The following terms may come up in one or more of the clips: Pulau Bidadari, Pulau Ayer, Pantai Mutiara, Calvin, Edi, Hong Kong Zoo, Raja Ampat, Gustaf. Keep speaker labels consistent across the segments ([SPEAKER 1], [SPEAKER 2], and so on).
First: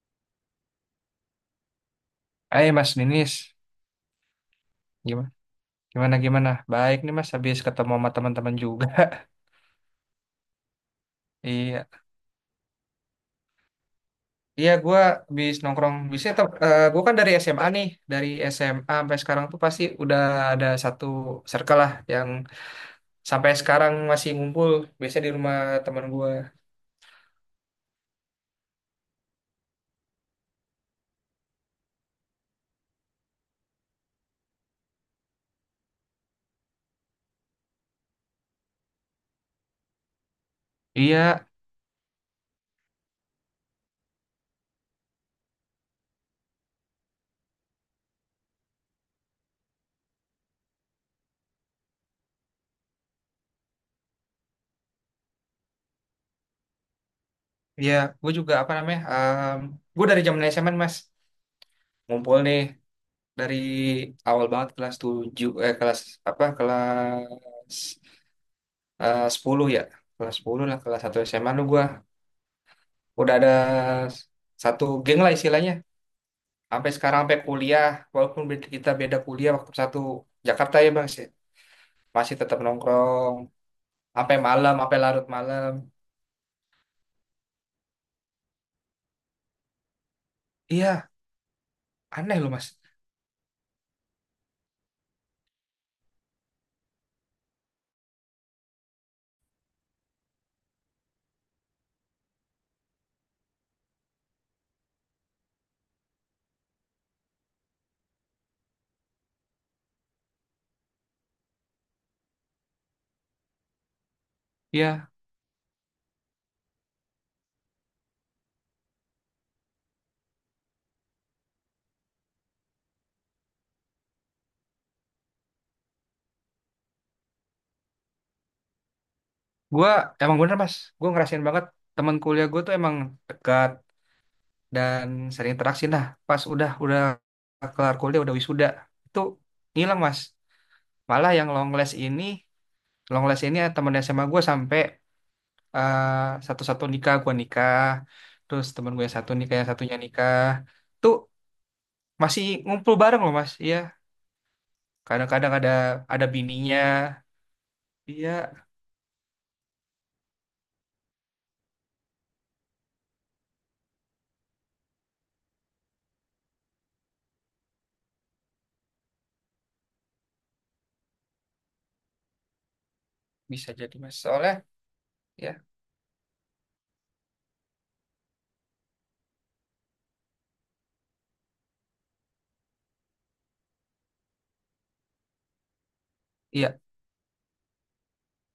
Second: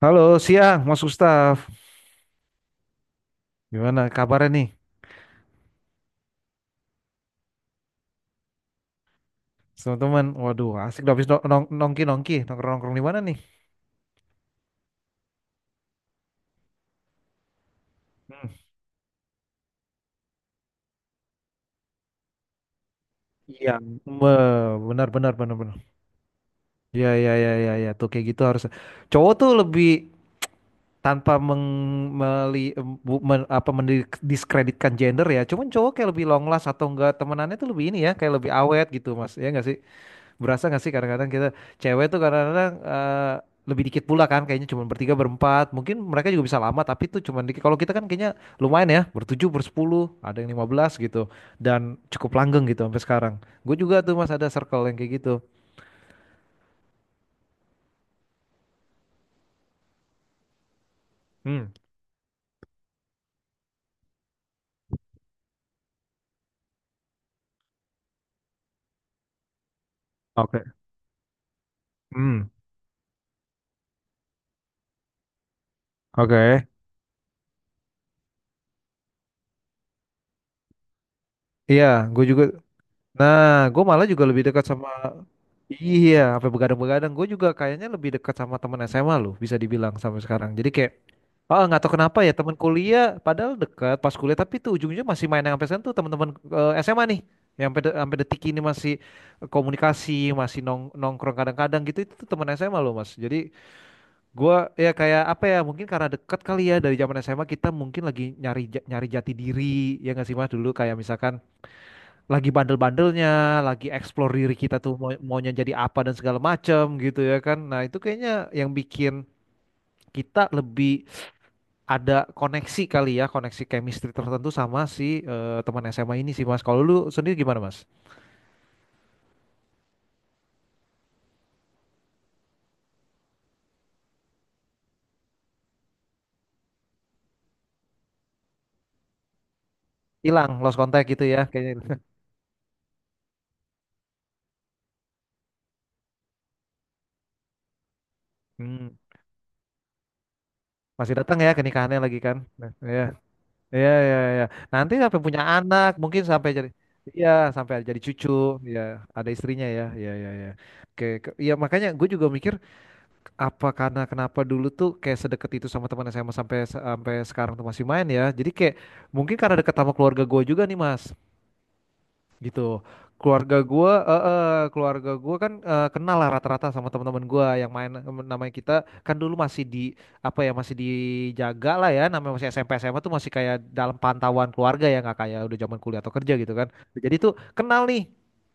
[SPEAKER 1] Halo, siang Mas Gustaf.
[SPEAKER 2] Eh Mas Ninis,
[SPEAKER 1] Gimana kabarnya nih,
[SPEAKER 2] gimana gimana gimana? Baik nih Mas, habis ketemu sama teman-teman juga.
[SPEAKER 1] teman-teman? Waduh, asik dong habis
[SPEAKER 2] Iya,
[SPEAKER 1] nongkrong-nongkrong di mana nih?
[SPEAKER 2] iya, gue habis nongkrong bisa. Gue kan dari SMA nih, dari
[SPEAKER 1] Hmm.
[SPEAKER 2] SMA sampai sekarang tuh pasti udah ada satu circle lah yang sampai
[SPEAKER 1] Iya,
[SPEAKER 2] sekarang masih ngumpul.
[SPEAKER 1] benar
[SPEAKER 2] Biasanya
[SPEAKER 1] benar
[SPEAKER 2] di
[SPEAKER 1] benar
[SPEAKER 2] rumah
[SPEAKER 1] benar.
[SPEAKER 2] teman gue.
[SPEAKER 1] Iya iya iya iya ya. Tuh kayak gitu harus. Cowok tuh lebih tanpa meng meli, bu- men- apa mendiskreditkan gender ya. Cuman cowok kayak lebih long last atau enggak temenannya tuh lebih ini ya, kayak lebih awet gitu, Mas. Ya enggak sih? Berasa gak sih kadang-kadang
[SPEAKER 2] Iya,
[SPEAKER 1] kita cewek tuh kadang-kadang lebih dikit pula kan kayaknya cuma bertiga berempat mungkin mereka juga bisa lama tapi tuh cuma dikit kalau kita kan kayaknya lumayan ya bertujuh bersepuluh ada yang 15 gitu dan cukup langgeng gitu sampai sekarang gue juga tuh mas ada circle yang kayak gitu.
[SPEAKER 2] iya, gue juga apa namanya? Gue dari zaman SMA Mas,
[SPEAKER 1] Hmm.
[SPEAKER 2] ngumpul nih dari awal banget kelas 7, eh kelas apa kelas, eh 10 ya, kelas 10
[SPEAKER 1] Oke.
[SPEAKER 2] lah, kelas 1 SMA lu gua
[SPEAKER 1] Hmm.
[SPEAKER 2] udah ada s- satu geng lah istilahnya,
[SPEAKER 1] Oke.
[SPEAKER 2] sampai sekarang, sampai kuliah, walaupun kita beda kuliah. Waktu satu Jakarta ya bang sih
[SPEAKER 1] Iya gue
[SPEAKER 2] masih
[SPEAKER 1] juga.
[SPEAKER 2] tetap nongkrong
[SPEAKER 1] Nah, gue malah juga
[SPEAKER 2] sampai
[SPEAKER 1] lebih dekat
[SPEAKER 2] malam,
[SPEAKER 1] sama.
[SPEAKER 2] sampai larut malam.
[SPEAKER 1] Iya, sampai begadang-begadang. Gue juga kayaknya lebih dekat sama temen SMA loh, bisa dibilang sampai sekarang. Jadi kayak,
[SPEAKER 2] Iya,
[SPEAKER 1] ah nggak tahu kenapa ya
[SPEAKER 2] aneh loh
[SPEAKER 1] temen
[SPEAKER 2] mas.
[SPEAKER 1] kuliah, padahal dekat pas kuliah, tapi tuh ujungnya masih main yang sampai sekarang tuh teman-teman SMA nih, yang sampai sampai detik ini masih komunikasi, masih nongkrong kadang-kadang gitu. Itu tuh temen SMA loh mas. Jadi gue ya kayak apa ya, mungkin karena dekat kali ya dari zaman SMA kita mungkin lagi nyari nyari jati diri, ya nggak sih mas dulu kayak misalkan lagi bandel-bandelnya, lagi explore diri kita
[SPEAKER 2] Iya,
[SPEAKER 1] tuh mau maunya jadi apa dan segala macam gitu ya kan. Nah, itu kayaknya yang bikin kita lebih ada koneksi kali ya, koneksi chemistry tertentu sama si teman SMA ini sih Mas. Kalau lu sendiri gimana Mas?
[SPEAKER 2] gua emang bener mas, gua ngerasain banget teman kuliah gua tuh emang dekat dan sering interaksi. Nah pas udah kelar kuliah, udah wisuda, itu ngilang mas.
[SPEAKER 1] Hilang, lost contact gitu
[SPEAKER 2] Malah
[SPEAKER 1] ya
[SPEAKER 2] yang long
[SPEAKER 1] kayaknya.
[SPEAKER 2] last ini, long last ini ya, temen SMA gue. Sampai eh, satu-satu nikah, gue nikah, terus
[SPEAKER 1] Hmm.
[SPEAKER 2] temen gue yang satu nikah, yang satunya nikah,
[SPEAKER 1] Masih
[SPEAKER 2] tuh
[SPEAKER 1] datang ya ke nikahannya lagi kan?
[SPEAKER 2] masih
[SPEAKER 1] Nah,
[SPEAKER 2] ngumpul
[SPEAKER 1] ya,
[SPEAKER 2] bareng loh mas. Iya,
[SPEAKER 1] ya, ya, ya. Nanti sampai punya
[SPEAKER 2] kadang-kadang ada
[SPEAKER 1] anak, mungkin sampai jadi,
[SPEAKER 2] bininya.
[SPEAKER 1] iya, sampai jadi cucu,
[SPEAKER 2] Iya,
[SPEAKER 1] ya, ada istrinya ya, ya, ya, ya. Oke, iya makanya gue juga mikir apa karena kenapa dulu tuh kayak sedekat itu sama teman SMA sampai sampai sekarang tuh masih main ya. Jadi kayak mungkin karena deket sama keluarga gue juga nih Mas gitu keluarga
[SPEAKER 2] bisa
[SPEAKER 1] gua
[SPEAKER 2] jadi mas
[SPEAKER 1] eh, eh,
[SPEAKER 2] soalnya.
[SPEAKER 1] keluarga gua
[SPEAKER 2] Ya,
[SPEAKER 1] kan kenal lah rata-rata sama teman-teman gua yang main namanya kita kan dulu masih di apa ya masih dijaga lah ya namanya masih SMP SMA tuh masih kayak dalam pantauan keluarga ya nggak kayak udah zaman kuliah atau kerja gitu kan
[SPEAKER 2] iya,
[SPEAKER 1] jadi tuh kenal nih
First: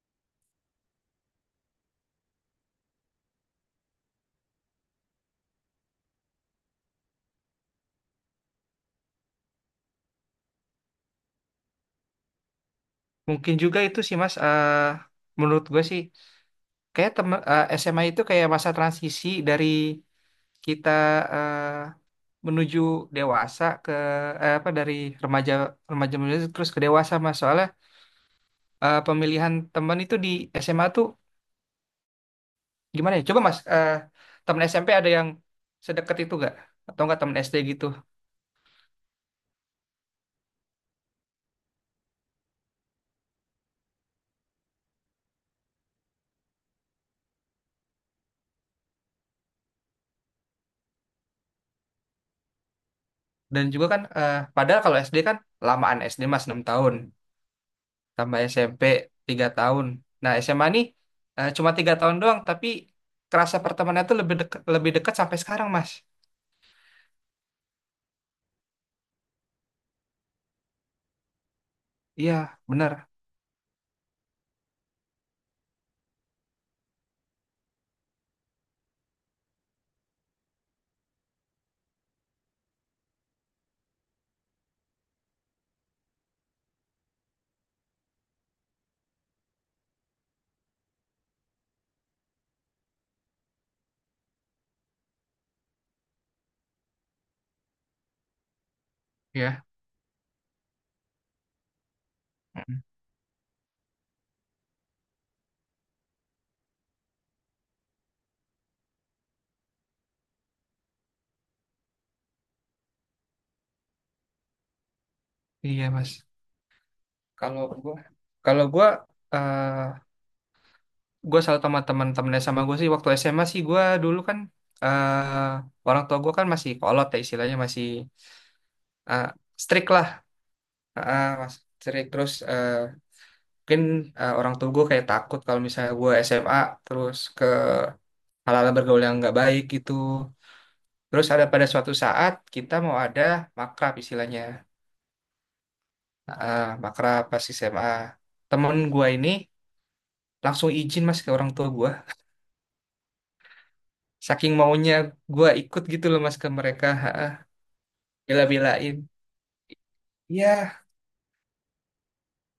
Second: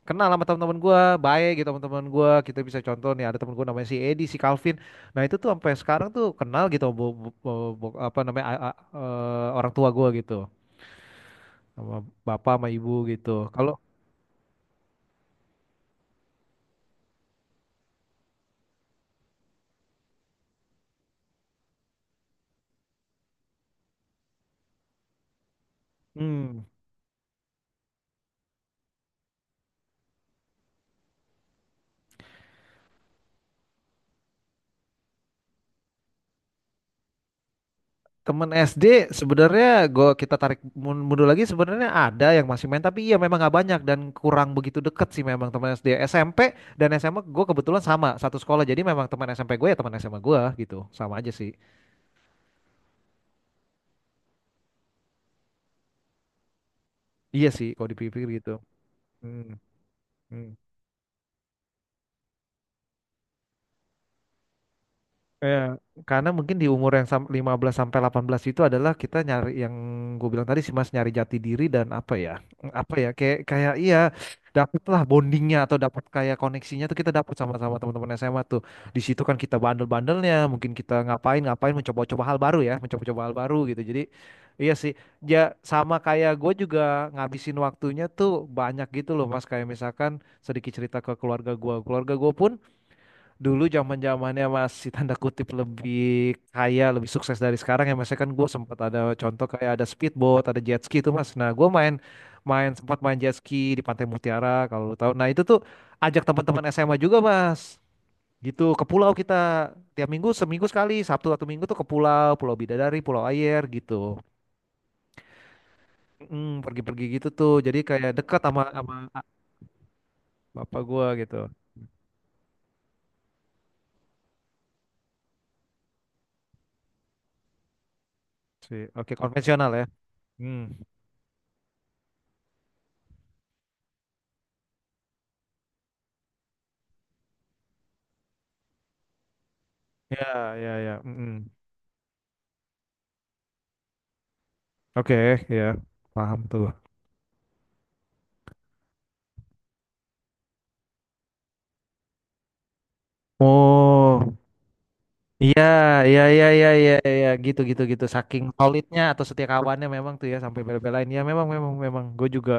[SPEAKER 1] kenal sama teman-teman gua baik gitu teman-teman gua kita bisa contoh nih ada teman gua namanya si Edi si Calvin nah itu tuh sampai sekarang tuh kenal gitu apa namanya orang tua gua gitu sama bapak sama ibu gitu
[SPEAKER 2] mungkin
[SPEAKER 1] kalau
[SPEAKER 2] juga itu sih mas. Eh, menurut gue sih kayak temen, eh, SMA itu kayak masa transisi dari kita, eh, menuju dewasa ke, eh, apa, dari remaja, menuju
[SPEAKER 1] hmm
[SPEAKER 2] terus ke dewasa mas soalnya. Eh, pemilihan teman itu di SMA tuh gimana ya? Coba Mas, eh, teman SMP ada yang sedekat itu gak? Atau enggak teman SD gitu?
[SPEAKER 1] temen SD sebenarnya gua kita tarik mundur lagi sebenarnya ada yang masih main tapi iya memang nggak banyak dan kurang begitu deket sih memang teman SD SMP dan SMA gue kebetulan sama satu sekolah jadi memang teman SMP gue ya teman SMA gue gitu sama aja sih
[SPEAKER 2] Dan juga kan, eh, padahal kalau SD kan lamaan SD Mas, 6 tahun,
[SPEAKER 1] iya sih kalau dipikir
[SPEAKER 2] tambah
[SPEAKER 1] gitu.
[SPEAKER 2] SMP 3
[SPEAKER 1] Hmm.
[SPEAKER 2] tahun. Nah
[SPEAKER 1] Hmm.
[SPEAKER 2] SMA nih eh, cuma tiga tahun doang, tapi kerasa pertemanannya tuh lebih dekat sampai sekarang
[SPEAKER 1] Ya,
[SPEAKER 2] Mas.
[SPEAKER 1] karena mungkin di umur yang 15 sampai 18 itu adalah kita nyari yang gue bilang tadi sih Mas nyari jati diri dan apa
[SPEAKER 2] Iya,
[SPEAKER 1] ya?
[SPEAKER 2] benar.
[SPEAKER 1] Apa ya? Kayak kayak iya dapatlah bondingnya atau dapat kayak koneksinya tuh kita dapat sama-sama teman-teman SMA tuh. Di situ kan kita bandel-bandelnya, mungkin kita ngapain-ngapain mencoba-coba hal baru ya, mencoba-coba hal baru gitu. Jadi iya sih. Ya sama kayak gue juga ngabisin waktunya tuh banyak gitu loh Mas kayak misalkan sedikit cerita ke keluarga gue. Keluarga gue pun dulu zaman zamannya masih tanda kutip lebih kaya, lebih sukses dari sekarang ya mas. Ya kan gue sempat ada contoh
[SPEAKER 2] Iya.
[SPEAKER 1] kayak ada speedboat, ada jet ski itu mas. Nah gue main main
[SPEAKER 2] Mm-mm.
[SPEAKER 1] sempat main jet ski di Pantai Mutiara kalau lu tahu. Nah itu tuh ajak teman-teman SMA juga mas. Gitu ke pulau kita tiap minggu seminggu sekali Sabtu atau Minggu tuh ke pulau Pulau Bidadari, Pulau Ayer gitu.
[SPEAKER 2] Iya Mas.
[SPEAKER 1] Pergi-pergi gitu tuh.
[SPEAKER 2] Kalau
[SPEAKER 1] Jadi
[SPEAKER 2] gua,
[SPEAKER 1] kayak dekat sama
[SPEAKER 2] kalau gua,
[SPEAKER 1] sama bapak gue gitu.
[SPEAKER 2] gue selalu sama teman-teman. Sama gue sih waktu SMA sih gue dulu kan, eh orang tua gue kan masih kolot ya istilahnya, masih
[SPEAKER 1] Sih. Oke
[SPEAKER 2] eh,
[SPEAKER 1] konvensional ya.
[SPEAKER 2] strict lah
[SPEAKER 1] Hmm.
[SPEAKER 2] eh, mas, strict terus eh, mungkin eh, orang tua gue kayak takut kalau misalnya gue SMA terus ke hal-hal bergaul yang nggak baik gitu.
[SPEAKER 1] Ya ya ya.
[SPEAKER 2] Terus ada
[SPEAKER 1] Mm-mm.
[SPEAKER 2] pada suatu saat kita mau ada makrab istilahnya.
[SPEAKER 1] Oke, ya, paham tuh.
[SPEAKER 2] Eh, makrab pas SMA, temen gue ini langsung izin mas ke orang tua gue,
[SPEAKER 1] Oh,
[SPEAKER 2] saking maunya gue
[SPEAKER 1] iya,
[SPEAKER 2] ikut gitu loh
[SPEAKER 1] iya,
[SPEAKER 2] mas
[SPEAKER 1] iya,
[SPEAKER 2] ke
[SPEAKER 1] iya,
[SPEAKER 2] mereka.
[SPEAKER 1] iya,
[SPEAKER 2] Ha,
[SPEAKER 1] iya,
[SPEAKER 2] ah,
[SPEAKER 1] gitu, gitu, gitu. Saking
[SPEAKER 2] bela-belain.
[SPEAKER 1] solidnya atau setiakawannya memang tuh ya sampai
[SPEAKER 2] Iya,
[SPEAKER 1] bela-belain. Ya memang, memang, memang. Gue juga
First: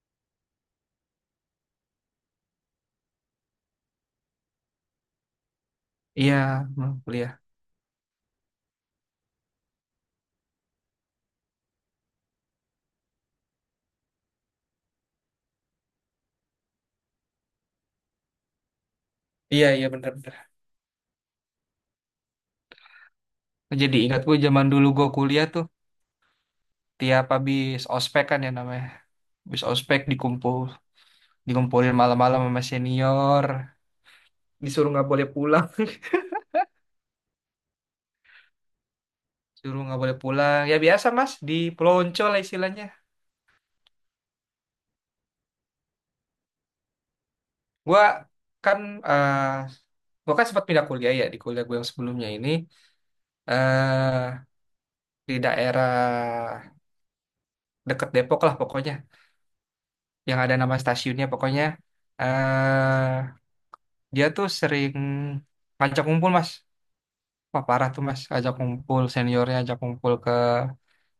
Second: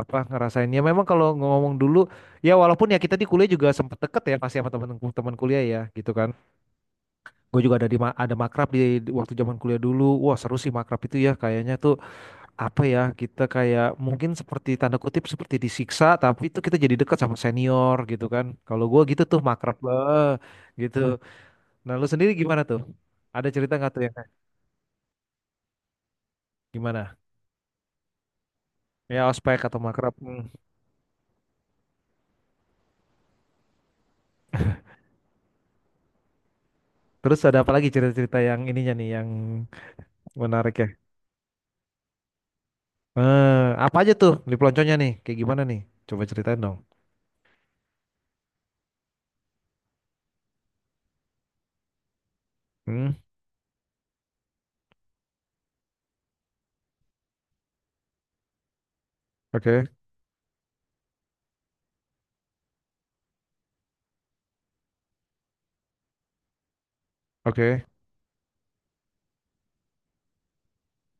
[SPEAKER 1] apa ngerasain ya memang kalau ngomong dulu, ya walaupun ya kita di kuliah juga sempet deket ya pasti sama teman-teman kuliah ya, gitu kan.
[SPEAKER 2] iya, hmm, kuliah.
[SPEAKER 1] Gue juga ada di ada makrab di waktu zaman kuliah dulu. Wah seru sih makrab itu ya. Kayaknya tuh apa ya kita kayak mungkin seperti tanda kutip seperti disiksa tapi itu kita jadi dekat sama senior gitu kan kalau gua gitu tuh
[SPEAKER 2] Iya,
[SPEAKER 1] makrab
[SPEAKER 2] iya, bener-bener.
[SPEAKER 1] gitu nah lu sendiri gimana tuh ada cerita nggak
[SPEAKER 2] Jadi
[SPEAKER 1] tuh yang
[SPEAKER 2] ingat
[SPEAKER 1] kayak
[SPEAKER 2] gue zaman dulu gue kuliah tuh
[SPEAKER 1] gimana
[SPEAKER 2] tiap habis ospek kan ya namanya.
[SPEAKER 1] ya ospek
[SPEAKER 2] Habis
[SPEAKER 1] atau
[SPEAKER 2] ospek
[SPEAKER 1] makrab. Hmm.
[SPEAKER 2] dikumpul, dikumpulin malam-malam sama senior, disuruh nggak boleh pulang,
[SPEAKER 1] Terus ada apa lagi cerita-cerita yang ininya nih yang
[SPEAKER 2] suruh nggak boleh pulang.
[SPEAKER 1] menarik
[SPEAKER 2] Ya
[SPEAKER 1] ya
[SPEAKER 2] biasa Mas, di pelonco lah istilahnya.
[SPEAKER 1] eh, apa aja tuh di pelonconya nih kayak gimana nih coba ceritain dong.
[SPEAKER 2] Gua kan eh gua kan sempat pindah kuliah ya. Di kuliah gue yang sebelumnya ini
[SPEAKER 1] Hmm.
[SPEAKER 2] eh, di daerah deket Depok lah pokoknya,
[SPEAKER 1] Oke.
[SPEAKER 2] yang ada nama stasiunnya pokoknya. Eh, dia tuh sering ngajak kumpul mas. Wah
[SPEAKER 1] Oke.
[SPEAKER 2] parah tuh mas, ajak kumpul seniornya, ajak kumpul ke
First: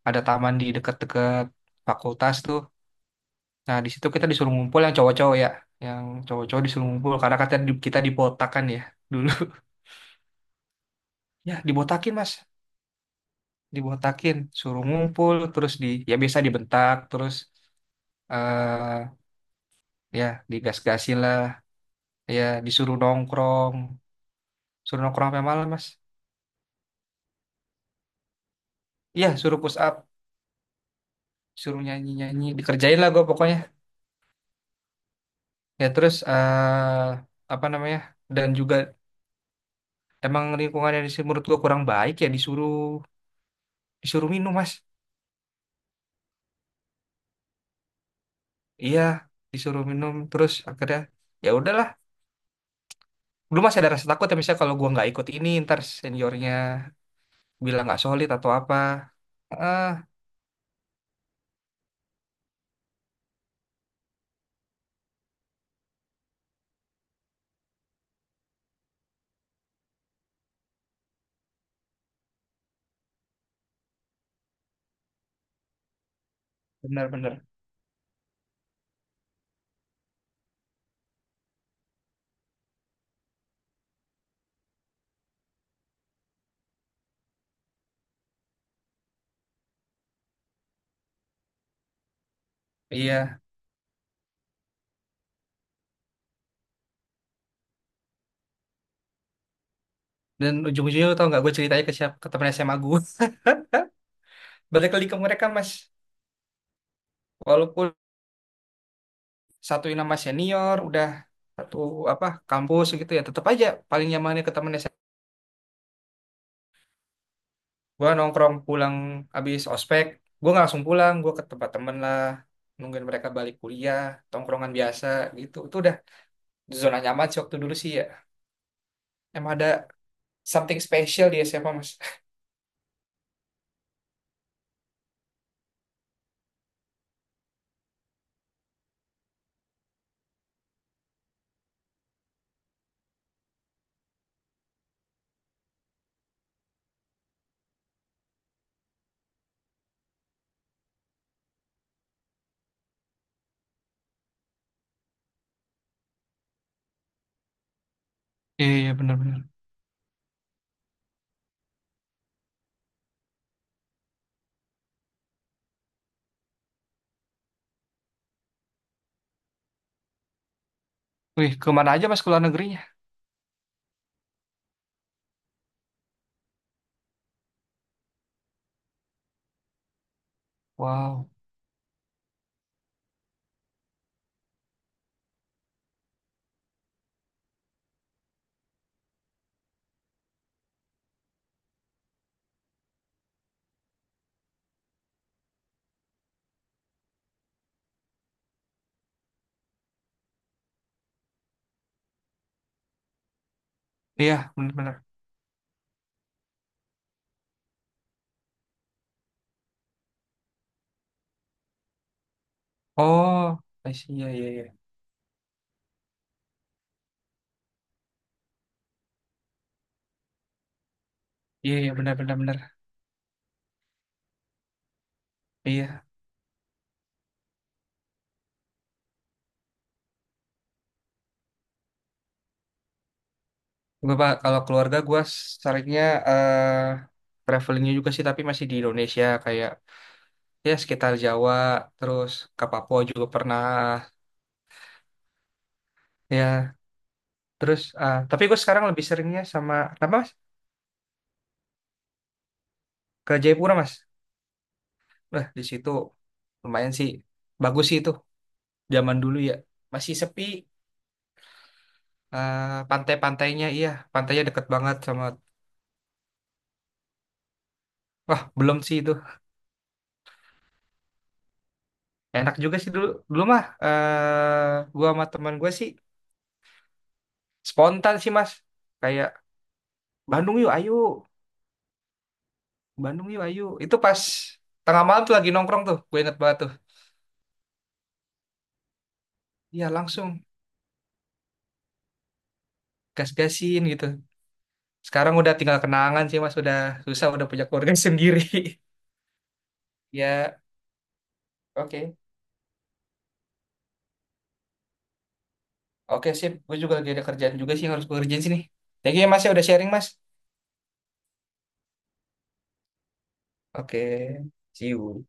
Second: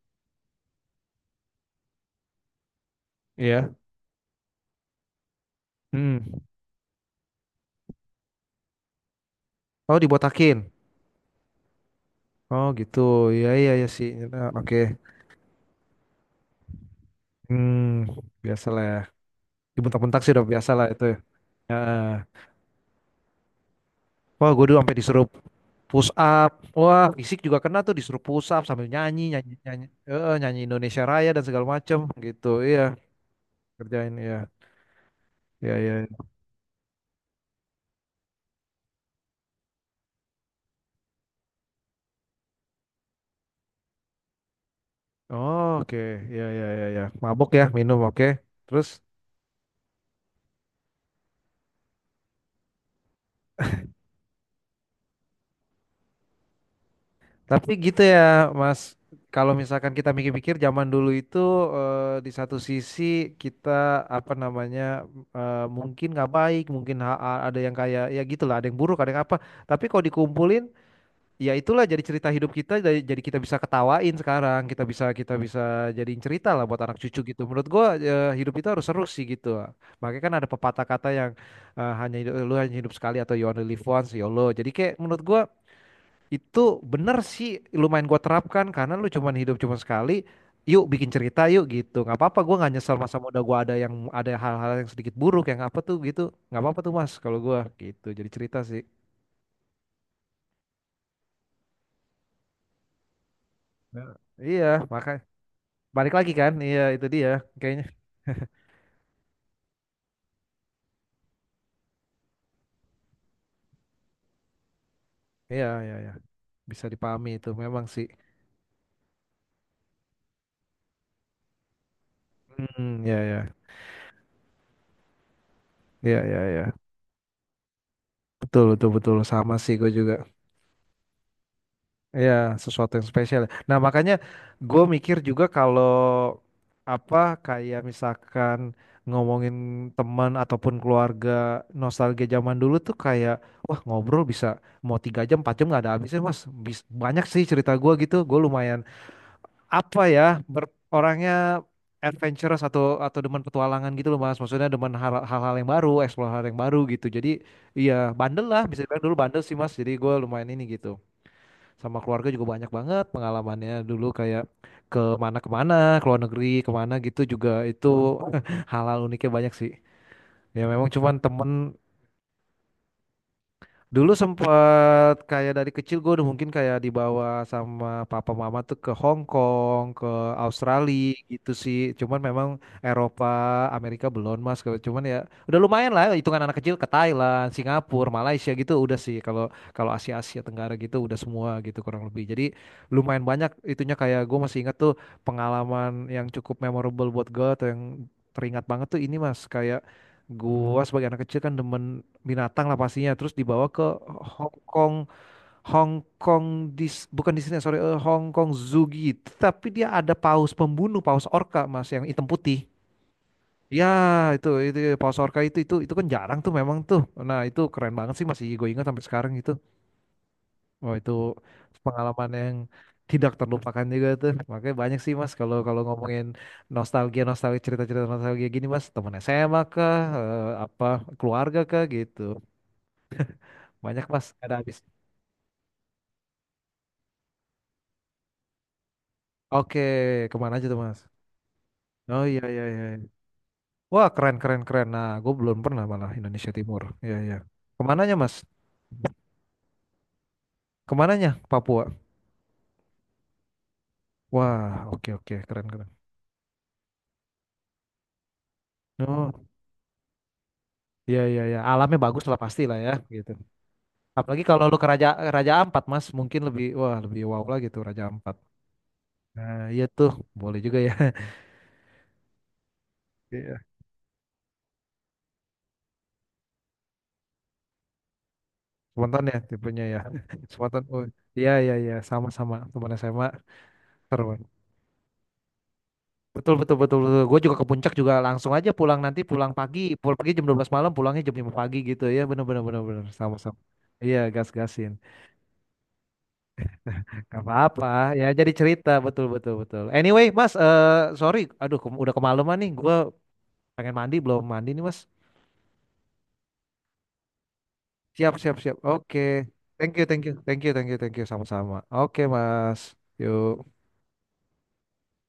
[SPEAKER 2] ada taman di deket-deket fakultas tuh.
[SPEAKER 1] Iya.
[SPEAKER 2] Nah di situ kita disuruh ngumpul yang cowok-cowok ya, yang
[SPEAKER 1] Hmm.
[SPEAKER 2] cowok-cowok disuruh ngumpul karena katanya kita dibotakan ya dulu.
[SPEAKER 1] Oh dibotakin.
[SPEAKER 2] Ya dibotakin mas,
[SPEAKER 1] Oh gitu iya iya iya sih.
[SPEAKER 2] dibotakin,
[SPEAKER 1] Nah, oke.
[SPEAKER 2] suruh ngumpul, terus di ya biasa dibentak terus
[SPEAKER 1] Hmm, biasa lah
[SPEAKER 2] eh,
[SPEAKER 1] ya. Dibentak-bentak
[SPEAKER 2] ya
[SPEAKER 1] sih udah biasa lah itu
[SPEAKER 2] digas-gasin lah,
[SPEAKER 1] ya.
[SPEAKER 2] ya disuruh nongkrong,
[SPEAKER 1] Wah gue dulu sampai
[SPEAKER 2] suruh
[SPEAKER 1] disuruh
[SPEAKER 2] nongkrong sampai malam mas.
[SPEAKER 1] push up. Wah fisik juga kena tuh disuruh push up sambil nyanyi
[SPEAKER 2] Iya,
[SPEAKER 1] nyanyi
[SPEAKER 2] suruh push
[SPEAKER 1] nyanyi
[SPEAKER 2] up,
[SPEAKER 1] nyanyi Indonesia Raya dan segala
[SPEAKER 2] suruh
[SPEAKER 1] macem
[SPEAKER 2] nyanyi-nyanyi,
[SPEAKER 1] gitu iya
[SPEAKER 2] dikerjain lah gue pokoknya.
[SPEAKER 1] kerjain iya iya
[SPEAKER 2] Ya
[SPEAKER 1] iya
[SPEAKER 2] terus
[SPEAKER 1] iya.
[SPEAKER 2] eh, apa namanya? Dan juga emang lingkungan yang di sini menurut gua kurang baik ya, disuruh disuruh minum mas.
[SPEAKER 1] Oh, oke iya iya iya iya mabok ya minum oke terus.
[SPEAKER 2] Iya, disuruh minum terus akhirnya ya udahlah. Dulu masih ada rasa takut ya misalnya kalau gua nggak ikut ini ntar seniornya
[SPEAKER 1] Tapi
[SPEAKER 2] bilang nggak
[SPEAKER 1] gitu
[SPEAKER 2] solid
[SPEAKER 1] ya,
[SPEAKER 2] atau apa.
[SPEAKER 1] Mas. Kalau
[SPEAKER 2] Ah,
[SPEAKER 1] misalkan kita mikir-mikir zaman dulu itu di satu sisi kita apa namanya mungkin nggak baik, mungkin ada yang kayak ya gitulah, ada yang buruk, ada yang apa. Tapi kalau dikumpulin, ya itulah jadi cerita hidup kita, jadi kita bisa ketawain sekarang, kita bisa jadiin cerita lah buat anak cucu gitu.
[SPEAKER 2] benar-benar.
[SPEAKER 1] Menurut gua hidup itu harus seru sih gitu. Makanya kan ada pepatah kata yang hanya hidup, lu hanya hidup sekali atau you only live once, YOLO. Jadi kayak menurut gua itu bener sih lumayan gua terapkan karena lu cuman hidup cuma sekali. Yuk bikin cerita yuk gitu. Nggak apa-apa gua nggak nyesel masa
[SPEAKER 2] Iya,
[SPEAKER 1] muda gua ada yang ada hal-hal yang sedikit buruk yang apa tuh gitu. Nggak apa-apa tuh Mas kalau gua gitu. Jadi cerita sih.
[SPEAKER 2] dan ujung-ujungnya lu tau nggak gue ceritanya ke siapa? Ke temen SMA gue.
[SPEAKER 1] Nah, iya,
[SPEAKER 2] Balik lagi
[SPEAKER 1] maka
[SPEAKER 2] ke mereka mas.
[SPEAKER 1] balik lagi kan. Iya, itu dia kayaknya.
[SPEAKER 2] Walaupun satuin nama senior udah satu apa kampus gitu, ya tetap aja paling nyamannya ke temen
[SPEAKER 1] Iya, iya, iya. Bisa dipahami itu memang sih.
[SPEAKER 2] gue nongkrong. Pulang abis ospek gue nggak langsung pulang, gue ke tempat temen lah,
[SPEAKER 1] Hmm,
[SPEAKER 2] nungguin
[SPEAKER 1] ya,
[SPEAKER 2] mereka balik
[SPEAKER 1] ya,
[SPEAKER 2] kuliah, tongkrongan biasa gitu. Itu udah
[SPEAKER 1] ya, ya, ya.
[SPEAKER 2] zona nyaman sih waktu dulu sih ya.
[SPEAKER 1] Betul, betul, betul.
[SPEAKER 2] Emang
[SPEAKER 1] Sama
[SPEAKER 2] ada
[SPEAKER 1] sih gue juga.
[SPEAKER 2] something special di SMA mas.
[SPEAKER 1] Iya, sesuatu yang spesial. Nah, makanya gue mikir juga kalau apa kayak misalkan ngomongin teman ataupun keluarga nostalgia zaman dulu tuh kayak wah ngobrol bisa mau 3 jam 4 jam nggak ada habisnya mas. Banyak sih cerita gue gitu gue lumayan apa ya orangnya adventurous atau demen petualangan gitu loh mas maksudnya demen hal-hal yang baru explore hal yang baru gitu jadi iya bandel lah
[SPEAKER 2] Iya,
[SPEAKER 1] bisa
[SPEAKER 2] iya,
[SPEAKER 1] bilang dulu
[SPEAKER 2] benar-benar.
[SPEAKER 1] bandel sih mas jadi gue lumayan ini gitu. Sama keluarga juga banyak banget pengalamannya dulu kayak ke mana kemana ke luar negeri kemana gitu juga itu hal-hal uniknya banyak sih ya memang cuman temen.
[SPEAKER 2] Wih, kemana aja mas ke luar negerinya?
[SPEAKER 1] Dulu sempet kayak dari kecil gue udah mungkin kayak dibawa sama papa mama tuh ke Hong Kong, ke Australia
[SPEAKER 2] Wow.
[SPEAKER 1] gitu sih. Cuman memang Eropa, Amerika belum mas. Cuman ya udah lumayan lah hitungan anak kecil ke Thailand, Singapura, Malaysia gitu udah sih. Kalau kalau Asia Asia Tenggara gitu udah semua gitu kurang lebih. Jadi lumayan banyak itunya kayak gue masih ingat tuh pengalaman yang cukup memorable buat gue atau yang teringat banget tuh ini mas kayak gua sebagai anak kecil kan demen binatang lah pastinya terus dibawa ke
[SPEAKER 2] Iya,
[SPEAKER 1] Hong Kong
[SPEAKER 2] benar-benar.
[SPEAKER 1] Hong Kong bukan di sini sorry Hong Kong Zoo gitu tapi dia ada paus pembunuh paus orca mas yang hitam putih
[SPEAKER 2] Oh,
[SPEAKER 1] ya
[SPEAKER 2] I see. Iya, iya, iya.
[SPEAKER 1] itu paus orca itu kan jarang tuh memang tuh nah itu keren banget sih masih gue ingat sampai sekarang gitu wah itu
[SPEAKER 2] Iya, iya,
[SPEAKER 1] pengalaman
[SPEAKER 2] benar-benar,
[SPEAKER 1] yang
[SPEAKER 2] benar. Benar,
[SPEAKER 1] tidak terlupakan juga tuh makanya banyak sih mas kalau
[SPEAKER 2] benar.
[SPEAKER 1] kalau
[SPEAKER 2] Iya.
[SPEAKER 1] ngomongin nostalgia nostalgia cerita-cerita nostalgia gini mas temen SMA kah apa keluarga kah gitu banyak
[SPEAKER 2] Gue,
[SPEAKER 1] mas
[SPEAKER 2] Pak,
[SPEAKER 1] ada
[SPEAKER 2] kalau
[SPEAKER 1] habis.
[SPEAKER 2] keluarga gue seringnya eh, travelingnya juga sih, tapi masih di Indonesia. Kayak
[SPEAKER 1] Oke, kemana aja
[SPEAKER 2] ya
[SPEAKER 1] tuh Mas?
[SPEAKER 2] sekitar Jawa,
[SPEAKER 1] Oh
[SPEAKER 2] terus
[SPEAKER 1] iya iya
[SPEAKER 2] ke
[SPEAKER 1] iya.
[SPEAKER 2] Papua
[SPEAKER 1] Iya.
[SPEAKER 2] juga pernah.
[SPEAKER 1] Wah keren keren keren. Nah, gue belum pernah malah Indonesia
[SPEAKER 2] Ya
[SPEAKER 1] Timur. Iya iya.
[SPEAKER 2] terus
[SPEAKER 1] Kemananya
[SPEAKER 2] ah,
[SPEAKER 1] Mas?
[SPEAKER 2] tapi gue sekarang lebih seringnya sama apa mas.
[SPEAKER 1] Kemananya? Papua.
[SPEAKER 2] Ke Jayapura mas.
[SPEAKER 1] Wah oke oke
[SPEAKER 2] Wah, di
[SPEAKER 1] keren keren.
[SPEAKER 2] situ lumayan sih, bagus sih itu zaman dulu
[SPEAKER 1] Oh
[SPEAKER 2] ya, masih sepi.
[SPEAKER 1] iya iya iya. Alamnya bagus lah pasti
[SPEAKER 2] Ah,
[SPEAKER 1] lah ya gitu.
[SPEAKER 2] pantai-pantainya, iya pantainya
[SPEAKER 1] Apalagi kalau
[SPEAKER 2] deket
[SPEAKER 1] lu ke
[SPEAKER 2] banget
[SPEAKER 1] Raja
[SPEAKER 2] sama.
[SPEAKER 1] Raja Ampat Mas, mungkin lebih wah lebih wow lah gitu Raja Ampat.
[SPEAKER 2] Wah belum sih itu.
[SPEAKER 1] Nah iya tuh boleh juga ya.
[SPEAKER 2] Enak juga sih dulu dulu mah
[SPEAKER 1] Iya.
[SPEAKER 2] eh, gue sama teman gue sih spontan sih mas,
[SPEAKER 1] Spontan
[SPEAKER 2] kayak
[SPEAKER 1] ya tipenya ya.
[SPEAKER 2] Bandung yuk
[SPEAKER 1] Spontan.
[SPEAKER 2] ayo,
[SPEAKER 1] Oh iya iya iya sama sama teman SMA
[SPEAKER 2] Bandung yuk ayo, itu pas
[SPEAKER 1] seru.
[SPEAKER 2] tengah malam tuh lagi nongkrong tuh gue inget
[SPEAKER 1] Betul
[SPEAKER 2] banget tuh.
[SPEAKER 1] betul betul betul. Gue juga ke puncak juga langsung aja pulang nanti
[SPEAKER 2] Iya
[SPEAKER 1] pulang
[SPEAKER 2] langsung
[SPEAKER 1] pagi jam 12 malam, pulangnya jam 5 pagi gitu ya. Bener bener bener bener sama-sama.
[SPEAKER 2] gas-gasin gitu.
[SPEAKER 1] Iya, gas-gasin.
[SPEAKER 2] Sekarang udah tinggal kenangan sih Mas, udah susah,
[SPEAKER 1] Gak
[SPEAKER 2] udah punya
[SPEAKER 1] apa-apa
[SPEAKER 2] keluarga
[SPEAKER 1] ya
[SPEAKER 2] sendiri.
[SPEAKER 1] jadi cerita betul betul betul. Anyway, Mas,
[SPEAKER 2] Ya,
[SPEAKER 1] sorry, aduh udah
[SPEAKER 2] oke.
[SPEAKER 1] kemalaman nih. Gue pengen mandi belum mandi nih, Mas.
[SPEAKER 2] Oke, sip. Gue juga lagi ada kerjaan juga sih yang harus gue
[SPEAKER 1] Siap
[SPEAKER 2] kerjain
[SPEAKER 1] siap
[SPEAKER 2] sini.
[SPEAKER 1] siap.
[SPEAKER 2] Thank
[SPEAKER 1] Oke.
[SPEAKER 2] you ya Mas ya udah sharing
[SPEAKER 1] Thank you
[SPEAKER 2] Mas.
[SPEAKER 1] thank you thank you thank you thank you sama-sama. Oke, Mas. Yuk.
[SPEAKER 2] Oke, see you.